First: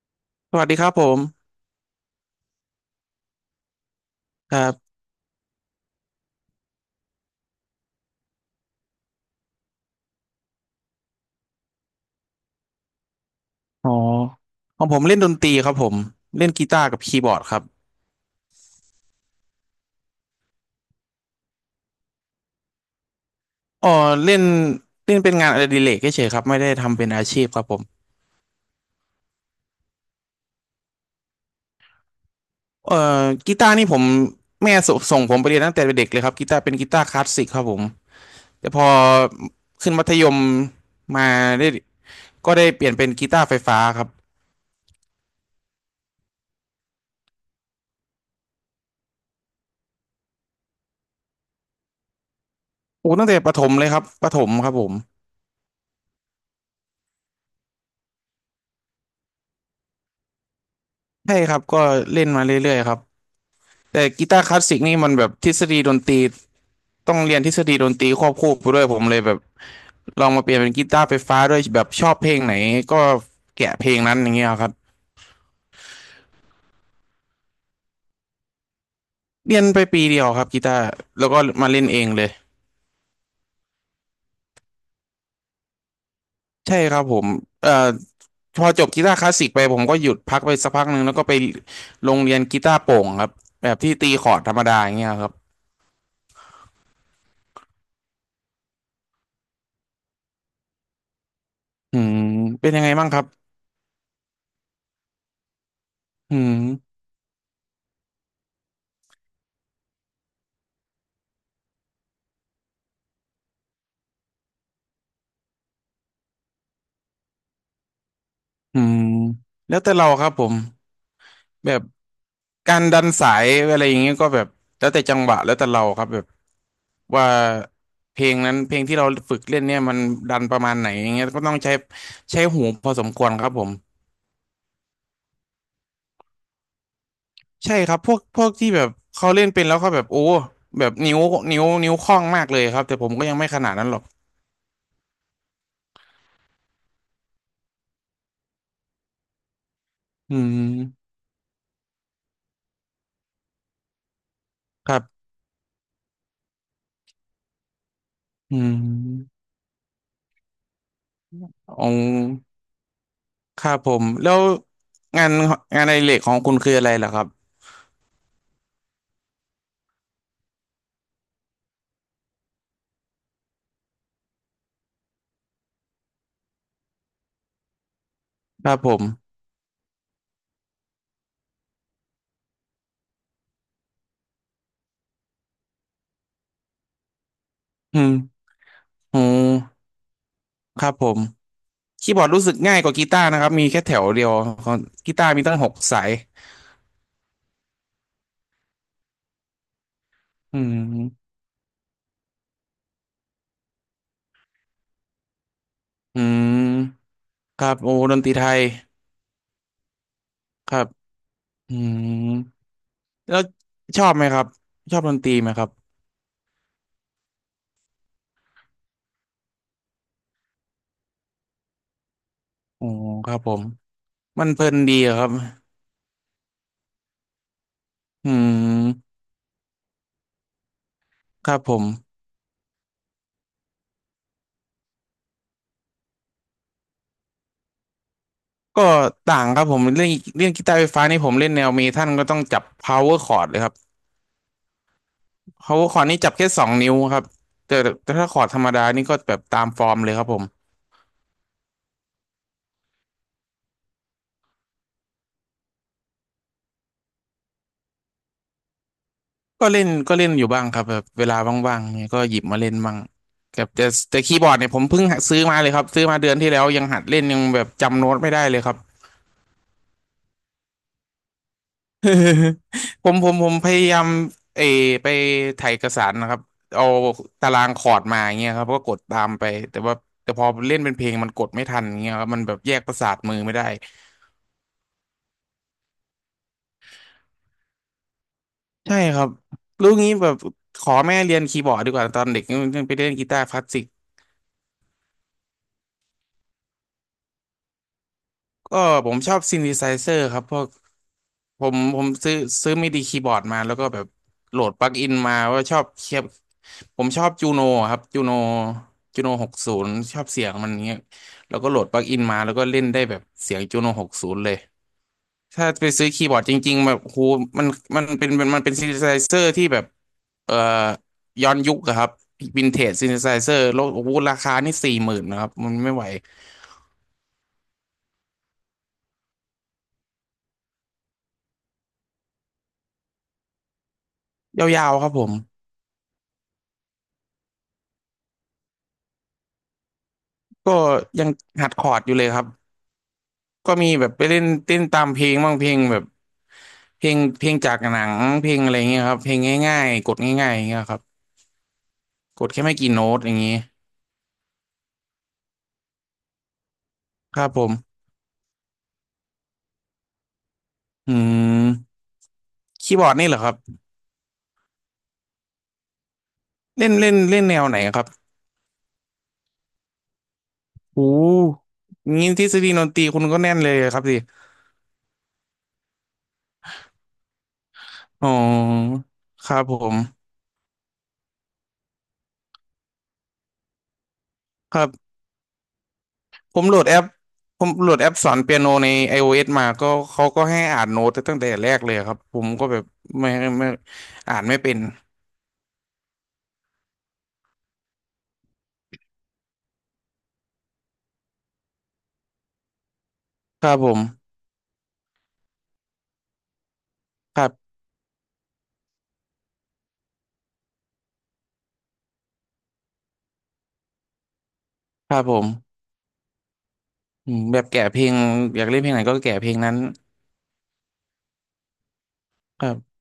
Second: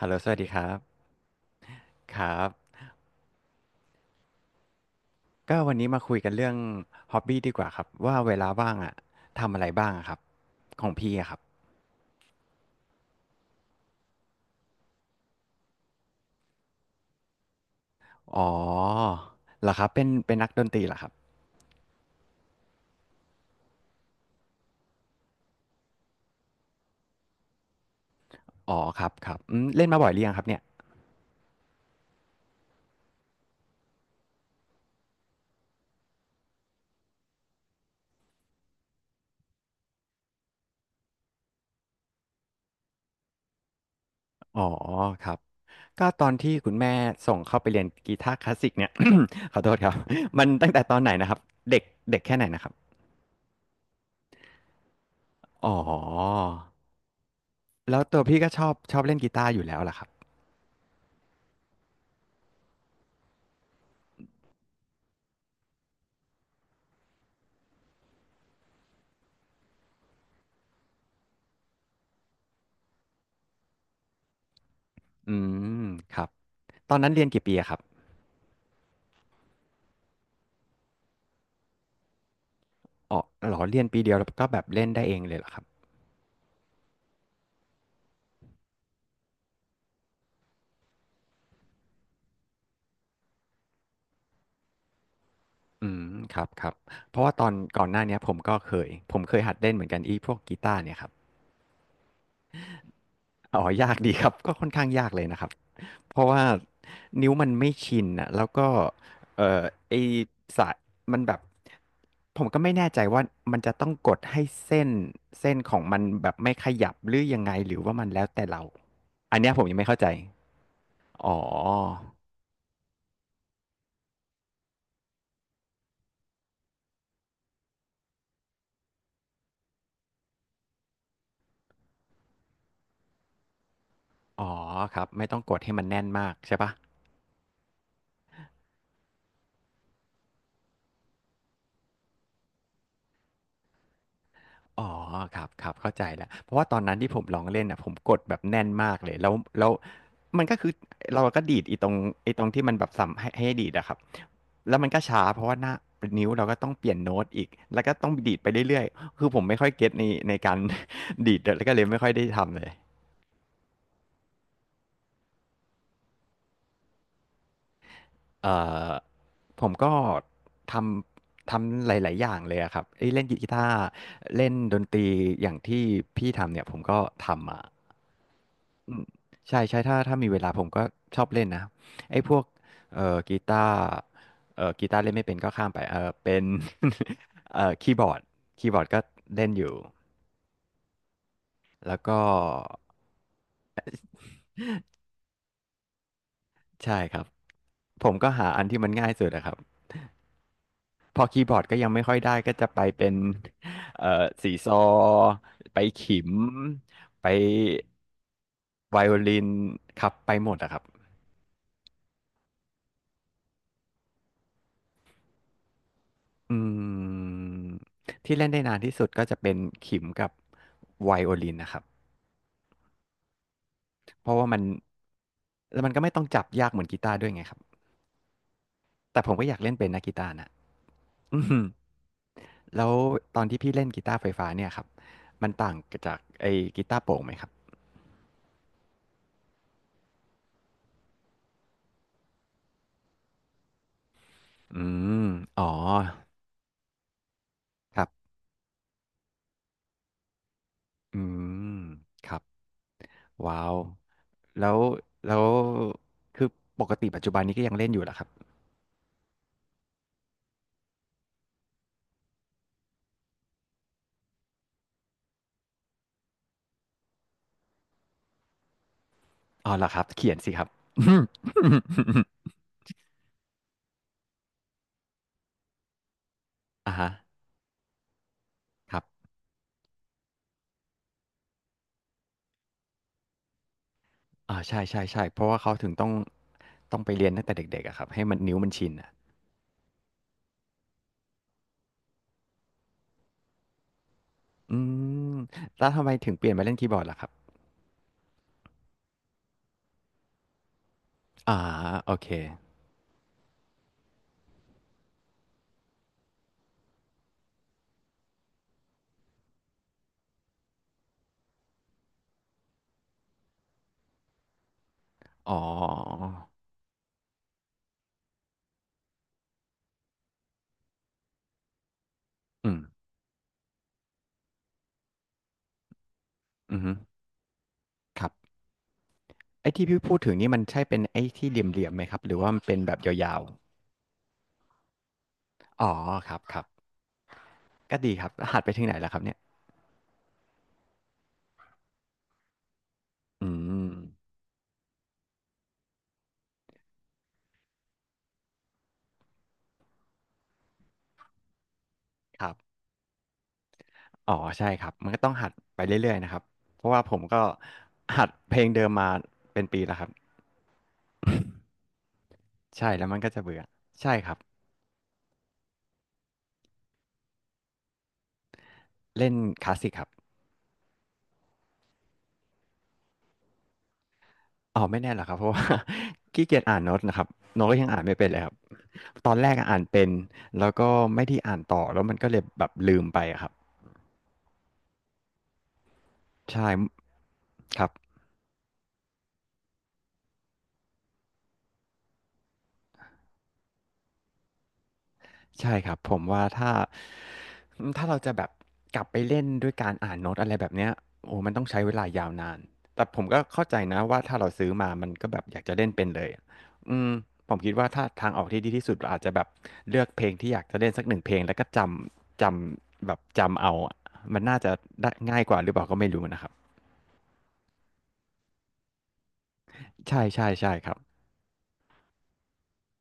ฮัลโหลสวัสดีสควัสรัดีบครับผมครับครับก็วันนี้มาคุยกันเรื่องฮ็อบบี้ดีกว่าครับว่าเวลาว่างอะทำอะไรบ้างอะครับของพี่อะครับอ๋อของผมเล่นดนตรีครับผมเล่นกีตาร์กับคีย์บอร์ดครับอ๋อเหรอครับเป็นนักดนตรีเหรอครับอ๋อเล่นเล่นเป็นงานอดิเรกเฉยๆครับไม่ได้ทำเป็นอาชีพครับผมอ๋อครับครับอืมเล่นมาบ่อยหรือยังครับเนี่ยเอ่อกีตาร์นี่ผมแม่สส่งผมไปเรียนตั้งแต่เด็กเลยครับกีตาร์เป็นกีตาร์คลาสสิกครับผมแต่พอขึ้นมัธยมมาได้ก็ได้เปลี่ยนเป็นกีตาร์ไฟฟ้าครับอ๋อครับก็ตอนที่คุณแม่ส่งเข้าไปเรียนกีตาร์คลาสสิกเนี่ย ขอโทษครับมันตั้งแต่ตอนไหนนะครับเด็กเด็กแค่ไหนนะครับโอ้ตั้งแต่ประถมเลยครับประถมครับผมอ๋อแล้วตัวพี่ก็ชอบเล่นกีตาร์อยู่แล้วล่ะครับใช่ครับก็เล่นมาเรื่อยๆครับแต่กีตาร์คลาสสิกนี่มันแบบทฤษฎีดนตรี ต้องเรียนทฤษฎีดนตรีควบคู่ไปด้วยผมเลยแบบลองมาเปลี่ยนเป็นกีตาร์ไฟฟ้าด้วยแบบชอบเพลงไหนก็แกะเพลงนั้นอย่างเงี้ยครับอืมครับตอนนั้นเรียนกี่ปีอะครับ เรียนไป1 ปีเดียวครับกีตาร์แล้วก็มาเล่นเองเลยอ๋อเหรอเรียนปีเดียวแล้วก็แบบเล่นได้เองเลยเหรอครับใช่ครับผมเอ่อพอจบกีตาร์คลาสสิกไปผมก็หยุดพักไปสักพักหนึ่งแล้วก็ไปโรงเรียนกีตาร์โปร่งครับแบบที่ตีคอร์ดธรรมดาอย่างเงี้ยครับอืมครับครับเพราะว่าตอนก่อนหน้าเนี้ยผมเคยหัดเล่นเหมือนกันอีพวกกีตาร์เนี่ยครับอืมเป็นยังไงบ้างครับอ๋อยากดีครับก็ค่อนข้างยากเลยนะครับเพราะอืว่ามนิ้วมันไม่ชินอ่ะแล้วก็เอ่อไอสายมันแบบผมก็ไม่แน่ใจว่ามันจะต้องกดให้เส้นเส้นของมันแบบไม่ขยับหรือยังไงหรือว่ามันแล้วแต่เราอืมอันเนี้ยผมแล้ยังวไม่แต่เข้าเราใจครับผมอ๋อแบบ การดันสายอะไรอย่างเงี้ยก็แบบแล้วแต่จังหวะแล้วแต่เราครับแบบว่าเพลงนั้นเพลงที่เราฝึกเล่นเนี่ยมันดันประมาณไหนอย่างเงี้ยก็ต้องใช้หูพอสมควรครับผมอ๋อครับไม่ต้องกดให้มันแน่นมากใช่ปะ ใช่ครับพวกที่แบบเขาเล่นเป็นแล้วเขาแบบโอ้แบบนิ้วนิ้วคล่องมากเลยครับแต่ผมก็ยังไม่ขนาดนั้นหรอกอ๋อครับครับเข้าใจแล้วเพราะว่าตอนนั้นที่ผมลองเล่นน่ะผมกดแบบแน่นมากเลยแล้วอืมันก็คือมเราก็ดีดไอ้ตรงที่มันแบบสับให้ดีดอะครับแล้วมัคนรัก็ช้าบเพราะว่าหน้านิ้วเราก็ต้องเปลี่ยนโน้ตอีกแล้วก็ต้องดีดไปอืเรื่อยๆคือผมมไม่ค่อยเก็ตในการ ดีดแล้วก็อเลยงไม่ค่อยได้ทำเลย ครับผมแล้วงานงานอดิเรกของคุณคืออะไรล่ะครับเอ่อผมก็ททำหลายๆอย่างเลยอะครับเอ้ยเล่นกีตาร์เล่นดนตรีอย่างที่พี่ทำเนี่ยผมก็ทำมาครับผอืมมใช่ใช่ถ้ามีเวลาผมก็ชอบเล่นนะไอ้พวกกีตาร์กีตาร์เล่นไม่เป็นก็ข้ามไปเออเป็น คีอืย์บอร์ดมคีย์บอร์ดก็โอเล่นอยู่้ครับผม แล้วคีย์ก็บอร์ดรู้สึกง่ายกว่ากีตาร์นะครับมีแค่แถวเดียวกีตาร์มีตั้ง6 สายใช่ครับผมก็หาอันที่มันง่ายสุดนะครับ อืพอมคีย์บอร์ดก็ยังไม่ค่อยได้ก็จะไปเป็นเอ่อสีซอไปขิอืมมไปครับโอ้ดนตรีไทยไวโอลินครับไปหมดคอะครัรับบอืมแล้วชอบไหมครับชอบดนตรีไหมครับอืมที่เล่นได้นานที่สุดก็จะเป็นขิมกับไวโอลินนะครับอ๋อครับผมเพราะมัว่านมัเพนลินดีอะครับแล้วมันก็ไม่ต้องจับยากเหมือนกีตาร์ด้วยไงครับอืมแต่ผมก็อยากเล่นเป็นนะกีตาร์นะ อืครับมผมแล้วตอนที่พี่เล่นกีตาร์ไฟฟ้าเนี่ยครับมันต่างจากไอ้กีตาร์โปร่งไหมครับก็ต่างครับผมเรื่องกีตาร์ไฟฟ้านี่ผมเล่นแนวเมทัลก็ต้องจับ power chord เลยครับ อืมอ๋อ power chord นี่จับแค่2 นิ้วครับแต่ครัแต่ถ้าบ คอร์ดธรรมดานี่ก็แบบตามฟอร์มเลยครับผม อืมครับว้าวแล้วแล้วคือปกติปัจจุบันนี้ก็ยังเล่นอยู่เหรอครับก็เล่นอยู่บ้างครับแบบเวลาว่างๆเนี่ยก็หยิบมาเล่นบ้างแบบแต่แต่คีย์บอร์ดเนี่ยผมเพิ่งหัดซื้อมาเลยครับซื้อมาเดือนที่แล้วยังหัดเล่นยังแบบจำโน้ตไม่ได้เลยครับ อ๋อเหรอครับเขียนสิครับ ผมพยายามเออไปถ่ายเอกสารนะครับเอาอ่าฮะตารางคอร์ดมาอย่างเงี้ยครับก็กคดรับตามไปแต่ว่าแต่พอเล่นเป็นเพลงมันกดไม่ทันอย่างเงี้ยครับมันแบบแยกประสาทมือไม่ได้อ่าใช่ใช่ใช่เพราะว่าเขาถึงต้องไปเรียนตั้งแต่เด็กๆอะครับให้มันนิ้วมันชินใช่อะครับรู้งี้แบบขอแม่เรียนคีย์บอร์ดดีกว่าตอนเด็กยังไปเล่นกีตาร์คลาสสิกอืมแล้วทำไมถึงเปลี่ยนมาเล่นคีย์บอร์ดล่ะครับก็ผมชอบซินธิไซเซอร์ครับพวก อ่าผมโอเคซื้อซื้อมิดีคีย์บอร์ดมาแล้วก็แบบโหลดปลั๊กอินมาว่าชอบเคียบผมชอบจูโนครับจูโนจูโนหกศูนย์ชอบเสียงมันเงี้ยแล้วก็โหลดปลั๊กอินมาแล้วก็เล่นได้แบบเสียงจูโนหกศูนย์เลยอ๋อถ้าไปซื้อคีย์บอร์ดจริงๆแบบโหมันมันเป็นมันเป็นซินธิไซเซอร์ที่แบบเอ่อย้อนยุคอะครับวินอืเทมจซินธิไซเซอร์แล้วโอ้โหราคานี่40,000นะครับมันไม่ไหวอือฮึครับไอ้ที่พี่พูดถึงนี่มันใช่เป็นไอ้ที่เหลี่ยมๆไหมครับหรือว่ามันเป็นแบบยาวยาวๆครับผมๆอ๋อครับครับ ก็ดีครับหัดไปถึงไหนแล้วครับเนี่ยก็ยังหัดคอร์ดอยู่เลยครับ อืก็มมีแบบไปเล่นเต้นตามเพลงบ้างเพลงแบบเพลงเพลงจากหนังเพลงอะไรเงี้ยครับเพลงง่ายๆกดง่ายๆอย่างเงี้ยครับคกดรับแค่ไม่กี่โน้ตอย่างงี้อ๋อใช่ครับมันก็ต้องหัดไปเรื่อยๆนะครับเพราะว่าผมก็ครับผมหัดเพลงเดิมมาเป็นปีแล้วครับอืมใช่คีย์บแล้วอร์ดมันนี่ก็เหรจะอครับเบื่อใช่ครับเล่นเล่นเล่นแนวไหนครับเล่นคลาสสิกครับโอ้งี้ทฤษฎีดนตรีคุณก็แน่นเลยครับสิอ๋อไม่แน่หรอกครับเพราะว่า ขี้เกียจอ่านโน้ตนะครับโน้ตก็ยังอ่านไม่อ๋เป็นเลยครับอตอนแรคกรับอะผอ่านเป็นมแล้วก็ไม่ได้อ่านต่อแล้วมันก็เลยแบบลืมไปอะครับครับผมใช่โหลดแอปผมครัโหลบ ดแอปสอนเปียโนใน iOS มาก็เขาก็ให้อ่านโน้ตตั้งแต่แรกเลยครับผมก็แบบไม่ไม่อ่านไม่เป็นใช่ครับผมว่าถ้าเราจะแบบกลับไปเล่นด้วยการอ่านโน้ตอะไรแบบเนี้ยโอ้โมันต้องใช้เวลายาวนานแต่ผมก็คเข้ารัใจบผนะมว่าถ้าเราซื้อมามันก็แบบอยากจะเล่นเป็นเลยอะอืมครัผมบ คิดว่าถ้าทางออกที่ดีที่สุดเราอาจจะแบบเลือกเพลงที่อยากจะเล่นสักหนึ่งเพลงแล้วก็จำแบบจำเอาอะมันน่าจะคได้รับผง่ายกว่าหรือเปมล่าก็ไม่รู้นะครับอืมแบบแกะเพลงอยากเล่นเพลงไหนก็แกะเพลงนั้นใช่ๆใช่ครับครับ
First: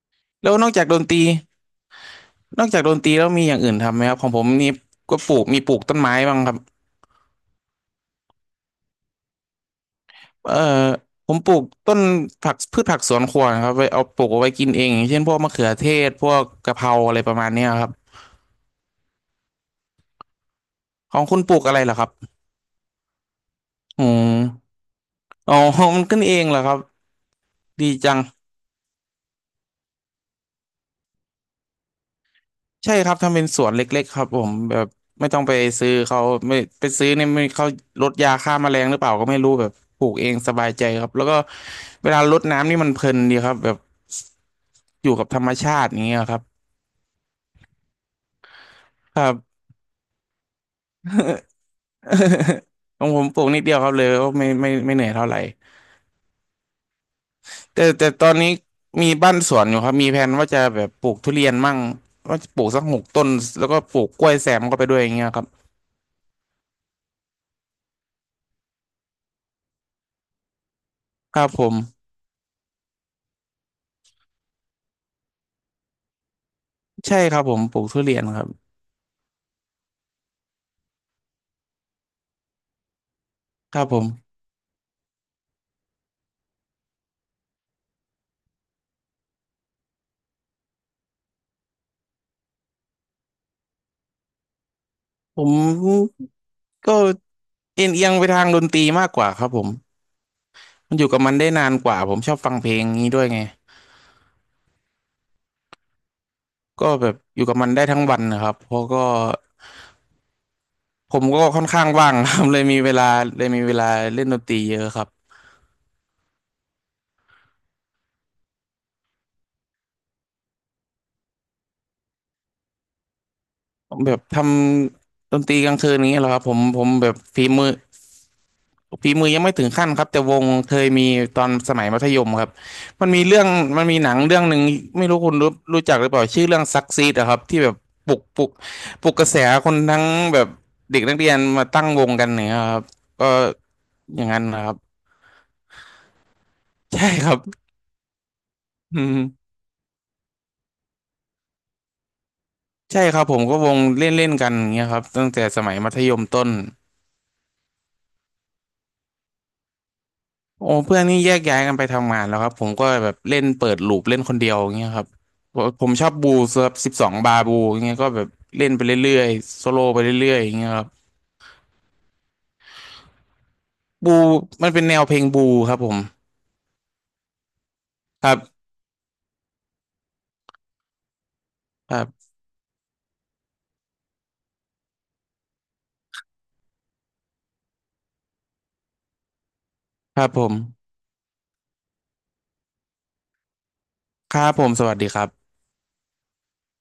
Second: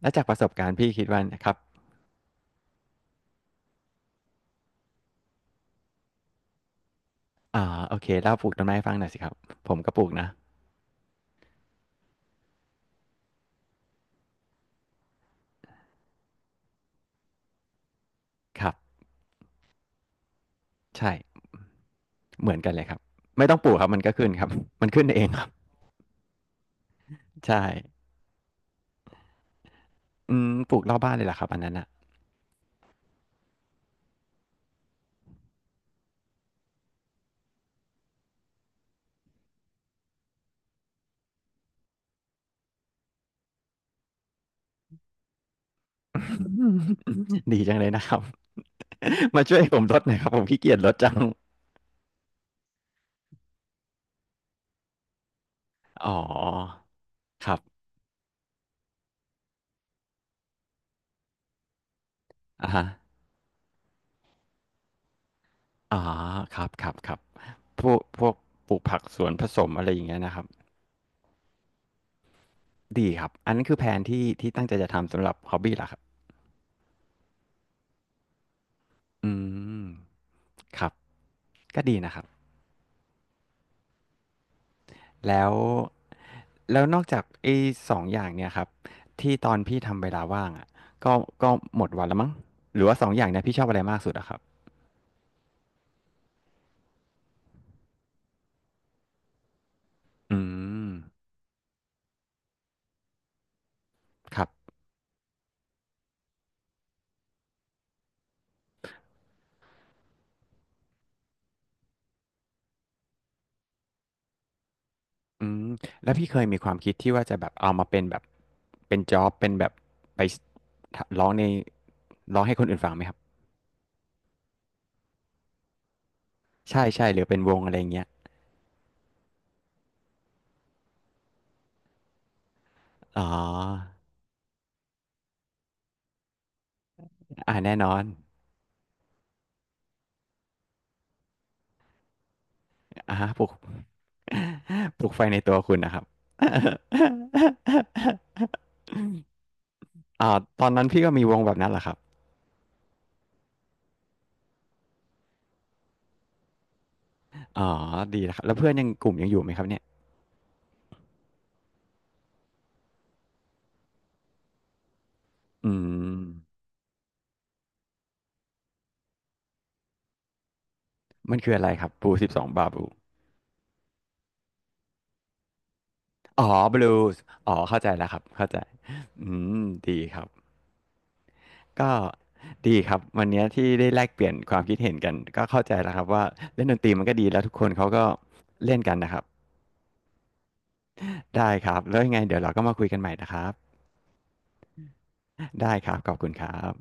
แล้วจากประสบแล้วนกาอรกณ์จากพี่ดนคิดตว่ารีนะครับนอกจากดนตรีแล้วมีอย่างอื่นทำไหมครับของผมนี่ก็ปลูกมีปลูกต้นไม้บ้างครับอ่าโอเคเล่าปลูกต้นไม้ให้ฟังหน่อยสิครับผมก็ปลูกนะเอ่อผมปลูกต้นผักพืชผักสวนครัวนะครับไว้เอาปลูกเอาไว้กินเองอย่างเช่นพวกมะเขือเทศพวกกะเพราอะไรประมาณเนี้ยครับครับใช่ ของคุณปลูกอะไรเหรอครับเหมือนกันเลยครับไม่ต้องปลูกครับมันอืก็ขึ้นครับ ม มันขึ้นเองครับอ๋อ มันขึ้นเองเหรอครับใช่ดีจัง ปลูกรอบบ้านเลยเหรอครับอันนั้นอ่ะ ใช่ครับทำเป็นสวนเล็กๆครับผมแบบไม่ต้องไปซื้อเขาไม่ไปซื้อเนี่ยไม่เขาลดยาฆ่าแมลงหรือเปล่าก็ไม่รู้แบบปลูกเองสบายใจครับแล้วก็เวลารดน้ำนี่มันเพลินดีครับแบบอยู่กับธรรมชาติอย่างเงี้ยครับ ดีจังเลยนะครับ ครับ มาช่วยผมรดหน่อยครับผมขี้เกียจรดจัง ของผมปลูกนิดเดียวครับเลยก็ไม่เหนื่อยเท่าไหร่อ๋อครับแต่ตอนนี้มีบ้านสวนอยู่ครับมีแผนว่าจะแบบปลูกทุเรียนมั่งว่าจะปลูอ่ากสัฮะก6 ต้นแล้วก็ปลูกกล้วยแซมเข้าไปด้วยอย่างเงี้ยครับอ๋อครับครับครับพวกปลูกผักสวนผสมอะไรอย่างเงี้ยนะครับครับผมดีครับอันนั้นคือแผนที่ที่ตั้งใจจะทำสำหรับฮอบบี้เหรอครับใช่ครับผมปลูกทุเรียนครับอืมครับก็ดีนะครับ ครับผม แล้วแล้วนอกจากไอ้สองอย่างเนี่ยครับที่ตอนพี่ทำเวลาว่างอะก็ก็หมดวันแล้วมั้งหรือว่าสองอย่างเนี่ยพี่ชอบอะไรมากสุดอะครับผมก็เอียงไปทางดนตรีมากกว่าครับผมอืมมันอยู่กับมันได้นานกว่าผมชอบฟังเพลงนี้ด้วยไงครับก็แบบอยู่กับมันได้ทั้งวันนะครับเพราะก็ผมก็ค่อนข้างว่างครับ เลยมีเวลาเลยมีเวลาเล่นดนตรีเยอะครับอืมแล้วพี่เคยมีความคิดที่ว่าจะแบบเอามาเป็นแบบเป็นจ็อบเป็นแบบไปสร้องในร้องให้คนอื่นฟังไหมครับผมแบบทำดนตรีกลางคืนนี้เหรอครับผมผใช่มใช่แบบหรือเป็นฝีวงมือ อะไรอย่างเงี้ยฝีมือยังไม่ถึงขั้นครับแต่วงเคยมีตอนสมัยมัธยมครับมันอ๋มีอเรื่องมันมีหนังเรื่องหนึ่งไม่รู้คุณรู้จักหรือเปล่าชื่อเรื่องซักซีดอะครับอาที่แบแน่บนอนปลุกปลุกกระแสคนทั้งแบบเด็กนักเรียนมาตั้งวงกันเนี่ยครับอะฮะก็ปลุก อย่างนั้นนะครับ ปลุกไฟในตัวคุณน่ะครับ ใช่ครับ อืมอ่าตอนนั้นพี่ก็มีวงแบบนั้นแหละครับใช่ครับผมก็วงเล่นเล่นกันอย่างเงี้ยครับตั้งแต่สมัยมัธยมต้น อ๋อดีนะครับแล้วเพื่อนยังกลุ่มยังอยู่ไหมครับเนี่ยโอ้เพื่อนนี่แยกย้ายกันไปทำงานแล้วครับผมก็แบบเล่นเปิดลูปเล่นคนเดียวอย่างเงี้ยครับอืผมชอบบูมครับ12 บาบูอย่างเงี้ยก็แบบเล่นไปเรื่อยๆโซโล่ไปเรื่อยๆอย่างเงี้ยครับมันคืออะไรครับบูสิบสองบาบูบูมันเป็นแนวเพลงบูครับผมอ๋อบลูสอ๋อเข้าใจแล้วครับครัเข้าใจบอืมดีครับก็ครับดีครับวันนี้ที่ได้แลกเปลี่ยนความคิดเห็นกันก็เข้าใจแล้วครับว่าเล่นดนตรีมันก็ดีแล้วทุกคนเขาก็เล่นกันนะครับครับผมได้ครับแล้วยังไงเดี๋ยวเราก็มาคุยกันใหม่นะครับครับผมสวัสดีครับได้ครับขอบคุณครับ